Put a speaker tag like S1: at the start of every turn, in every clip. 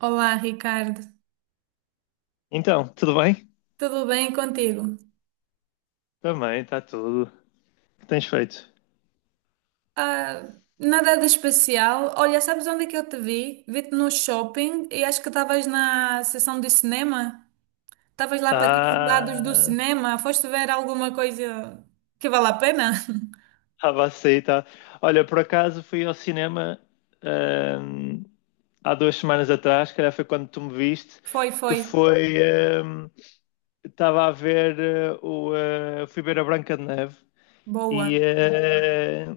S1: Olá, Ricardo.
S2: Então, tudo bem?
S1: Tudo bem contigo?
S2: Também, está tudo. O que tens feito?
S1: Ah, nada de especial. Olha, sabes onde é que eu te vi? Vi-te no shopping e acho que estavas na sessão de cinema. Estavas lá para aqueles lados do
S2: Ah,
S1: cinema. Foste ver alguma coisa que vale a pena?
S2: estava a sair, tá. Olha, por acaso fui ao cinema ahm, há duas semanas atrás, calhar foi quando tu me viste,
S1: Foi,
S2: que
S1: foi.
S2: foi. Estava a ver o. Fui ver a Branca de Neve
S1: Boa.
S2: e,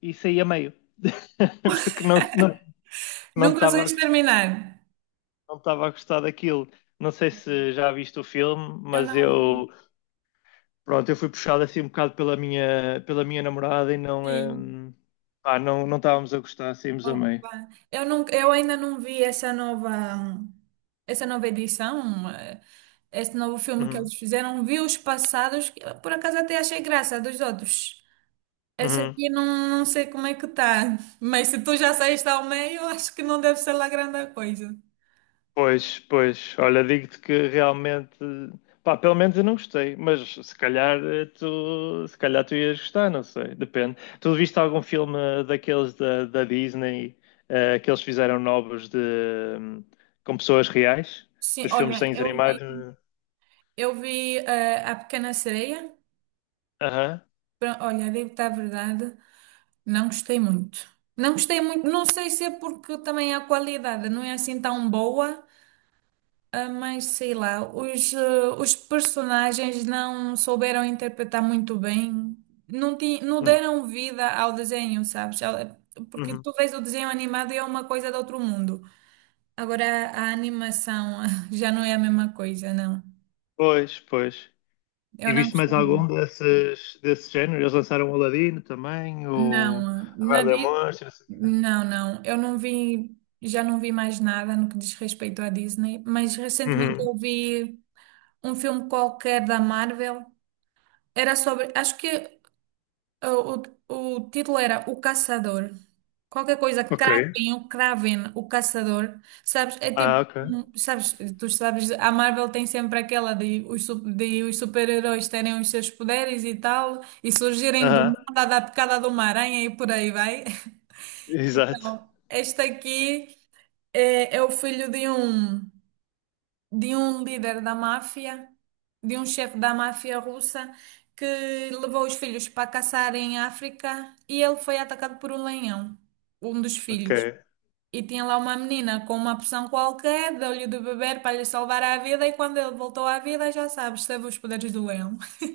S2: e saí a meio. Porque não
S1: Não
S2: estava
S1: conseguiste terminar?
S2: não estava a gostar daquilo. Não sei se já viste o filme,
S1: Eu
S2: mas
S1: não vi.
S2: eu. Pronto, eu fui puxado assim um bocado pela pela minha namorada e não,
S1: Sim.
S2: pá, não, não estávamos a gostar, saímos a meio.
S1: Opa, eu ainda não vi essa nova edição, esse novo filme que
S2: Uhum,
S1: eles fizeram. Vi os passados, que eu, por acaso, até achei graça dos outros. Essa
S2: uhum.
S1: aqui não, não sei como é que tá, mas se tu já saíste ao meio, eu acho que não deve ser lá grande coisa.
S2: Pois, pois, olha, digo-te que realmente, pá, pelo menos eu não gostei, mas se calhar tu, se calhar tu ias gostar, não sei, depende. Tu viste algum filme daqueles da Disney, que eles fizeram novos de, hum, com pessoas reais?
S1: Sim,
S2: Os filmes de
S1: olha,
S2: desenhos
S1: eu vi,
S2: animados?
S1: eu vi A Pequena Sereia.
S2: Aham.
S1: Olha, digo-te a verdade, não gostei muito. Não gostei muito, não sei se é porque também a qualidade não é assim tão boa. Ah, mas sei lá, os personagens não souberam interpretar muito bem, não
S2: Uhum,
S1: deram vida ao desenho, sabes? Porque
S2: uhum.
S1: tu vês o desenho animado e é uma coisa de outro mundo. Agora a animação já não é a mesma coisa, não.
S2: Pois, pois.
S1: Eu
S2: E
S1: não
S2: viste mais
S1: gostei.
S2: algum desses, desse género? Eles lançaram o Aladino também, o
S1: Não,
S2: a Bela e a
S1: Nadir,
S2: Monstro, não sei o quê.
S1: não, não. Eu não vi, já não vi mais nada no que diz respeito à Disney, mas recentemente
S2: Uhum.
S1: eu vi um filme qualquer da Marvel. Era sobre, acho que uh, o título era O Caçador. Qualquer coisa,
S2: Ok.
S1: Kraken, o Kraven, o Caçador. Sabes, é
S2: Ah,
S1: tipo,
S2: ok.
S1: tu sabes, a Marvel tem sempre aquela de os super-heróis terem os seus poderes e tal, e surgirem do
S2: Aham.
S1: nada da picada de uma aranha e por aí vai.
S2: Exato.
S1: Então, este aqui é o filho de um líder da máfia, de um chefe da máfia russa, que levou os filhos para caçar em África e ele foi atacado por um leão, um dos
S2: Ok.
S1: filhos. E tinha lá uma menina com uma poção qualquer, deu-lhe de beber para lhe salvar a vida, e quando ele voltou à vida, já sabes, teve os poderes do leão.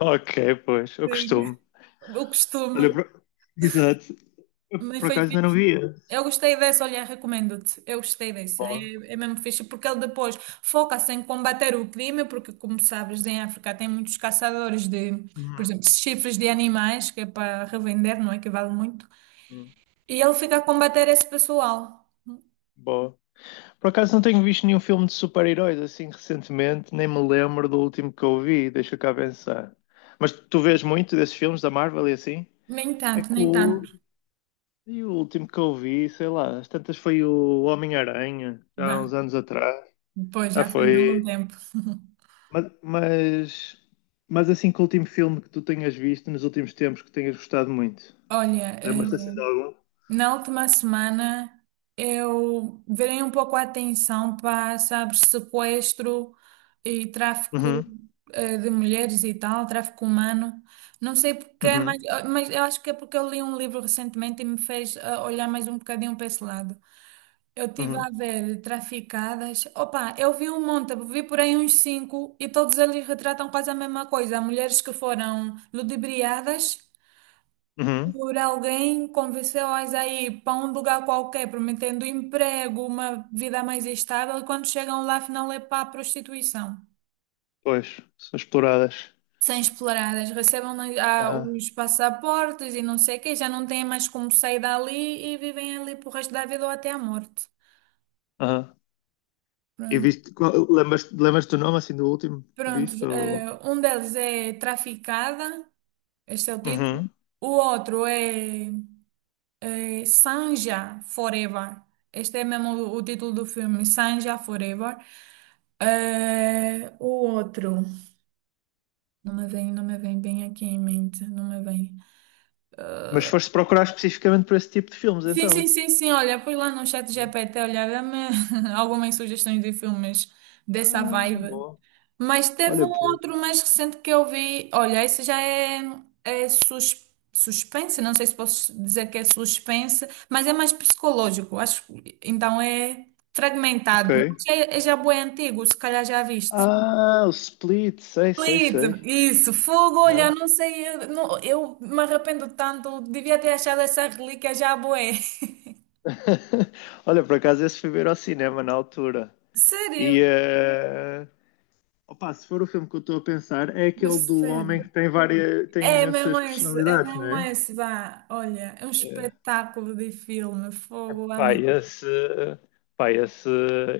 S2: Ok, pois, eu
S1: Sim.
S2: costumo.
S1: O
S2: Olha,
S1: costume.
S2: por- exato. Eu
S1: Mas
S2: por
S1: foi
S2: acaso ainda não
S1: fixe.
S2: via.
S1: Eu gostei dessa, olha, recomendo-te. Eu gostei dessa. É,
S2: Boa.
S1: é mesmo fixe, porque ele depois foca-se em combater o crime, porque, como sabes, em África tem muitos caçadores de, por
S2: Uhum.
S1: exemplo, chifres de animais, que é para revender, não é? Que vale muito.
S2: Uhum.
S1: E ele fica a combater esse pessoal.
S2: Boa. Por acaso não tenho visto nenhum filme de super-heróis assim recentemente, nem me lembro do último que eu vi, deixa cá pensar. Mas tu vês muito desses filmes da Marvel e assim?
S1: Nem
S2: É
S1: tanto, nem tanto.
S2: cool. E o último que eu vi, sei lá, às tantas foi o Homem-Aranha, há uns
S1: Bem,
S2: anos atrás.
S1: depois
S2: Ah,
S1: já faz algum
S2: foi.
S1: tempo.
S2: Mas, mas, mas assim, que o último filme que tu tenhas visto nos últimos tempos que tenhas gostado muito?
S1: Olha,
S2: Lembras-te assim de algum?
S1: na última semana, eu virei um pouco a atenção para, sabe, sequestro e tráfico
S2: Uhum,
S1: de mulheres e tal, tráfico humano. Não sei porquê,
S2: uhum,
S1: mas eu acho que é porque eu li um livro recentemente e me fez olhar mais um bocadinho para esse lado. Eu tive
S2: uhum,
S1: a ver traficadas. Opa, eu vi um monte, vi por aí uns cinco e todos eles retratam quase a mesma coisa. Mulheres que foram ludibriadas.
S2: uhum.
S1: Por alguém convenceu-as a ir para um lugar qualquer, prometendo emprego, uma vida mais estável, e quando chegam lá, afinal é para a prostituição.
S2: Pois, são exploradas.
S1: São exploradas, recebem
S2: Aham,
S1: os passaportes e não sei o quê, já não têm mais como sair dali e vivem ali pro resto da vida ou até a morte.
S2: aham. E
S1: Pronto.
S2: viste, qual- lembras-te do nome assim do último que
S1: Pronto,
S2: viste? Ou...
S1: um deles é traficada, este é o título.
S2: Uhum.
S1: O outro é Sanja Forever. Este é mesmo o título do filme, Sanja Forever. O outro, não me vem bem aqui em mente, não me vem.
S2: Mas foste procurar especificamente por esse tipo de filmes,
S1: Sim,
S2: então?
S1: sim, sim, sim. Olha, fui lá no chat GPT olhar, dá-me algumas sugestões de filmes dessa
S2: Ah,
S1: vibe.
S2: bom.
S1: Mas teve
S2: Olha,
S1: um
S2: pô.
S1: outro mais recente que eu vi. Olha, esse já é, é suspense, não sei se posso dizer que é suspense, mas é mais psicológico, acho. Então é
S2: Ok.
S1: fragmentado. Mas é já bué antigo, se calhar já viste.
S2: Ah, o Split, sei, sei,
S1: Split,
S2: sei.
S1: isso, fogo, olha,
S2: Hã?
S1: não sei, eu, não- eu me arrependo tanto, devia ter achado essa relíquia já bué.
S2: Olha, por acaso esse fui ver ao cinema na altura.
S1: Sério?
S2: E opa, se for o filme que eu estou a pensar, é aquele do homem
S1: Percebe?
S2: que tem várias, tem imensas
S1: É
S2: personalidades, não
S1: mesmo
S2: é?
S1: esse, vá. Olha, é um
S2: Eh,
S1: espetáculo de filme, fogo,
S2: Pá,
S1: amém.
S2: esse, pá, esse,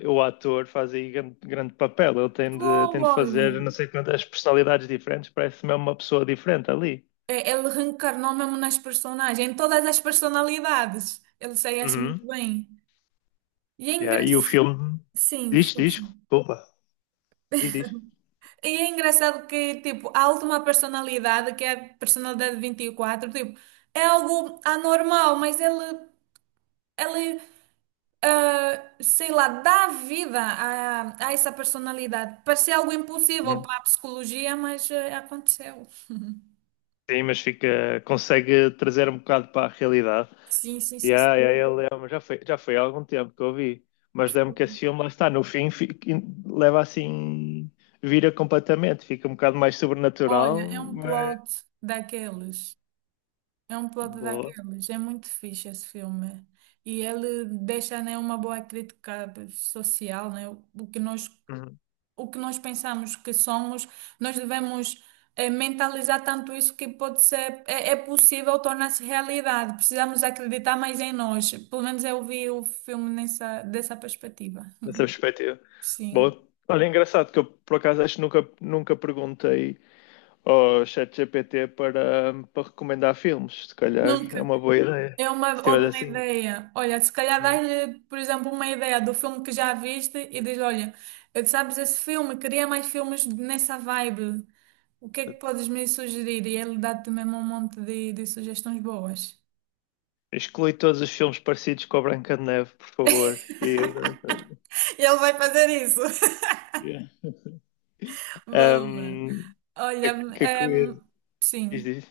S2: o ator faz aí grande, grande papel. Tem
S1: Fogo,
S2: de
S1: olha.
S2: fazer não sei quantas personalidades diferentes, parece mesmo uma pessoa diferente ali.
S1: É, ele reencarnou mesmo nas personagens, em todas as personalidades. Ele saía-se muito
S2: Uhum.
S1: bem. E é
S2: Yeah, e o
S1: engraçado.
S2: filme
S1: Sim, força.
S2: desculpa, diz, diz.
S1: E é engraçado que, tipo, a última personalidade, que é a personalidade 24, tipo, é algo anormal, mas ele sei lá, dá vida a essa personalidade. Parecia algo impossível
S2: Uhum.
S1: para a psicologia, mas aconteceu.
S2: Sim, mas fica, consegue trazer um bocado para a realidade.
S1: Sim, sim,
S2: E
S1: sim. Sim.
S2: aí yeah, yeah, já foi há algum tempo que eu vi, mas lembro que esse filme lá está, no fim fica, leva assim, vira completamente, fica um bocado mais
S1: Olha, é
S2: sobrenatural,
S1: um
S2: mas
S1: plot daqueles. É um plot
S2: boa,
S1: daqueles. É muito fixe esse filme. E ele deixa, né, uma boa crítica social, né? O que nós
S2: uhum.
S1: o que nós pensamos que somos, nós devemos mentalizar tanto isso que pode ser, é possível tornar-se realidade. Precisamos acreditar mais em nós. Pelo menos eu vi o filme nessa, dessa perspectiva.
S2: Nessa perspectiva.
S1: Sim.
S2: Boa. Olha, engraçado que eu por acaso acho que nunca perguntei ao ChatGPT para recomendar filmes, se calhar é
S1: Nunca.
S2: uma boa ideia.
S1: É uma
S2: Se tiver
S1: ótima
S2: assim.
S1: ideia. Olha, se calhar dás-lhe, por exemplo, uma ideia do filme que já viste e diz, olha, sabes esse filme, queria mais filmes nessa vibe. O que é que
S2: Hum.
S1: podes me sugerir? E ele dá-te mesmo um monte de sugestões boas.
S2: Exclui todos os filmes parecidos com a Branca de Neve, por favor. E,
S1: E ele vai fazer isso.
S2: yeah.
S1: Boa.
S2: um,
S1: Olha, ehm,
S2: que
S1: sim,
S2: diz.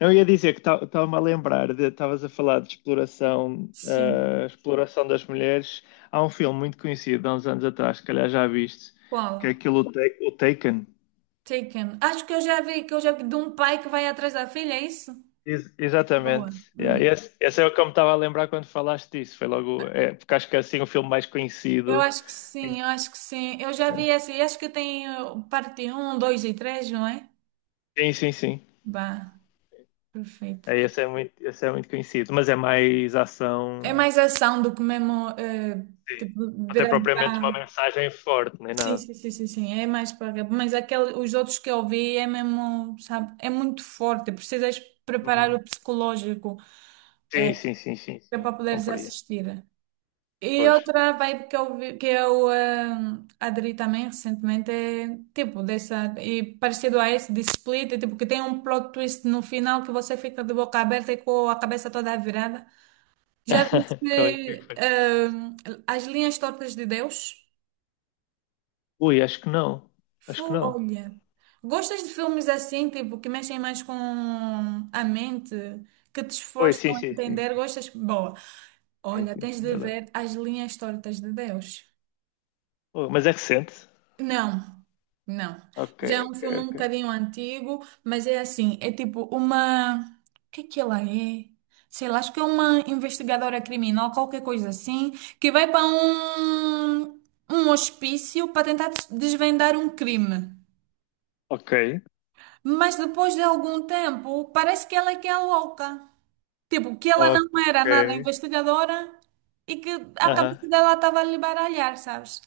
S2: Não, eu ia dizer que estava-me a lembrar, de- estavas a falar de exploração,
S1: sim.
S2: ah, exploração das mulheres. Há um filme muito conhecido, há uns anos atrás, se calhar já viste, que é
S1: Qual?
S2: aquilo, o Ta- o Taken.
S1: Taken. Acho que eu já vi, que eu já vi, de um pai que vai atrás da filha, é isso?
S2: Ex-
S1: Boa.
S2: exatamente. Yeah,
S1: Hum.
S2: esse é o que eu me estava a lembrar quando falaste disso. Foi logo, é, porque acho que é assim o filme mais
S1: Eu
S2: conhecido.
S1: acho que sim, eu acho que sim. Eu já vi essa, e acho que tem, eh, parte um, 2 e três, não é?
S2: Sim, sim, sim.
S1: Bah, perfeito.
S2: É, esse é muito conhecido, mas é mais
S1: É
S2: ação.
S1: mais ação do que mesmo, eh,
S2: Sim.
S1: tipo,
S2: Até
S1: virar.
S2: propriamente uma mensagem forte, nem
S1: Sim,
S2: nada.
S1: sim, sim, sim, sim, é mais para. Mas aquele, os outros que eu vi é mesmo, sabe, é muito forte. É precisas preparar
S2: Uhum.
S1: o psicológico
S2: Sim, sim, sim, sim,
S1: que é para
S2: sim.
S1: poderes
S2: Compraria.
S1: assistir. E
S2: Pois.
S1: outra vibe que eu aderi também recentemente é tipo dessa, e parecido a esse de Split, é, tipo que tem um plot twist no final que você fica de boca aberta e com a cabeça toda virada. Já
S2: Qual é que é
S1: viste
S2: foi?
S1: As Linhas Tortas de Deus?
S2: Ui, acho que não. Acho que não.
S1: Olha, gostas de filmes assim, tipo, que mexem mais com a mente, que te
S2: Ui, sim,
S1: esforçam a
S2: sim, sim.
S1: entender? Gostas? Boa.
S2: Sim,
S1: Olha,
S2: sim,
S1: tens
S2: sim.
S1: de
S2: Adoro.
S1: ver As Linhas Tortas de Deus.
S2: Ui, mas é recente.
S1: Não, não.
S2: Ok,
S1: Já é um filme um
S2: ok,
S1: bocadinho antigo, mas é assim, é tipo uma... O que é que ela é? Sei lá, acho que é uma investigadora criminal, qualquer coisa assim, que vai para um hospício para tentar desvendar um crime.
S2: ok.
S1: Mas depois de algum tempo, parece que ela é que é louca. Tipo, que ela não
S2: Ok.
S1: era nada
S2: Ok.
S1: investigadora e que a
S2: Aham.
S1: cabeça dela estava a lhe baralhar, sabes?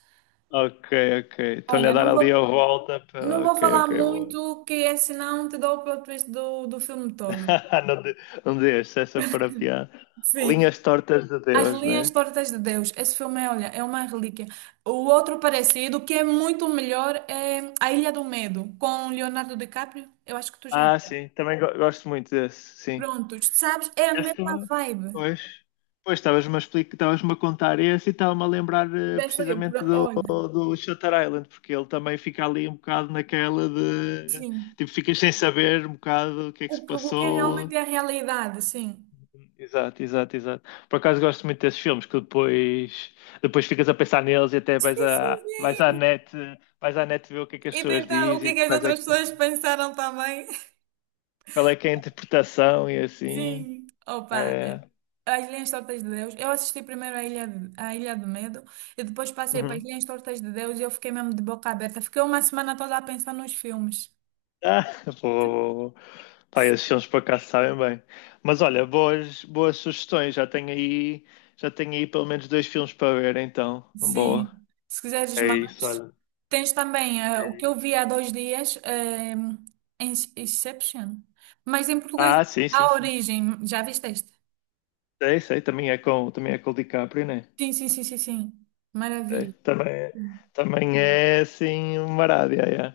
S2: Ok, ok. Estão-lhe a
S1: Olha,
S2: dar
S1: não vou,
S2: ali a volta.
S1: não
S2: Para...
S1: vou
S2: Ok,
S1: falar
S2: ok, bom.
S1: muito, que é senão te dou o plot twist do filme todo.
S2: Não, de, não deixe, se essa for a piada.
S1: Sim.
S2: Linhas tortas de
S1: As
S2: Deus, não
S1: Linhas
S2: é?
S1: Tortas de Deus. Esse filme, é, olha, é uma relíquia. O outro parecido, que é muito melhor, é A Ilha do Medo, com Leonardo DiCaprio. Eu acho que tu já.
S2: Ah, sim, também go- gosto muito desse, sim.
S1: Pronto, sabes? É a
S2: Esse
S1: mesma
S2: também.
S1: vibe.
S2: Pois, pois estavas-me a explicar, estavas-me a contar esse e estava-me a lembrar
S1: Desta aqui,
S2: precisamente
S1: Olha.
S2: do Shutter Island, porque ele também fica ali um bocado naquela de
S1: Sim.
S2: tipo, ficas sem saber um bocado o que é que
S1: O
S2: se
S1: que, o que é
S2: passou,
S1: realmente é a realidade, sim.
S2: exato, exato, exato. Por acaso gosto muito desses filmes depois ficas a pensar neles e até vais
S1: Sim, sim,
S2: vais
S1: sim.
S2: vais à net ver o que é que as
S1: E
S2: pessoas
S1: tentar o que é
S2: dizem,
S1: que as
S2: quais é
S1: outras
S2: que são-
S1: pessoas pensaram também.
S2: qual é que é a interpretação e assim.
S1: Sim. Opa,
S2: É.
S1: as Linhas Tortas de Deus. Eu assisti primeiro a Ilha, a Ilha do Medo e depois passei para as
S2: Uhum.
S1: Linhas Tortas de Deus e eu fiquei mesmo de boca aberta. Fiquei uma semana toda a pensar nos filmes.
S2: Ah, vou, pá, esses filmes por acaso sabem bem. Mas olha, boas, boas sugestões. Já tenho aí pelo menos dois filmes para ver, então.
S1: Sim.
S2: Boa.
S1: Se quiseres
S2: É
S1: mais,
S2: isso, olha.
S1: tens também o que eu vi há 2 dias, Inception. Mas em português,
S2: Ah, sim, sim,
S1: A
S2: sim. Sim.
S1: Origem. Já viste este?
S2: Sei, sei, também é com o DiCaprio, né?
S1: Sim, sim, sim, sim, sim.
S2: É,
S1: Maravilha.
S2: também, é- também é assim uma rádio, é.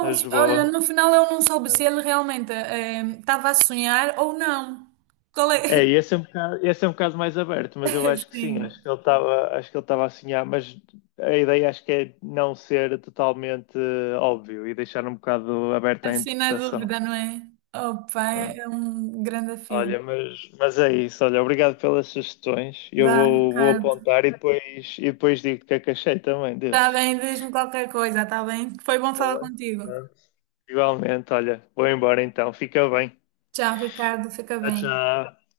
S2: Mas
S1: olha,
S2: boa.
S1: no final eu não soube se ele realmente estava a sonhar ou não. Qual
S2: É,
S1: é?
S2: e esse é um bocado mais aberto, mas eu acho que sim,
S1: Sim,
S2: acho que ele estava, acho que ele estava a sonhar, mas a ideia acho que é não ser totalmente óbvio e deixar um bocado aberto à
S1: assim na
S2: interpretação.
S1: dúvida, não é? Opa,
S2: Né?
S1: é um grande filme.
S2: Olha, mas é isso, olha, obrigado pelas sugestões. Eu
S1: Vá,
S2: vou, vou
S1: Ricardo.
S2: apontar e depois digo o que é que achei também
S1: Está
S2: desses.
S1: bem, diz-me qualquer coisa, está bem? Foi bom
S2: Tá
S1: falar
S2: bem?
S1: contigo.
S2: Pronto. Igualmente, olha, vou embora então, fica bem.
S1: Tchau, Ricardo, fica
S2: Tchau,
S1: bem.
S2: tchau.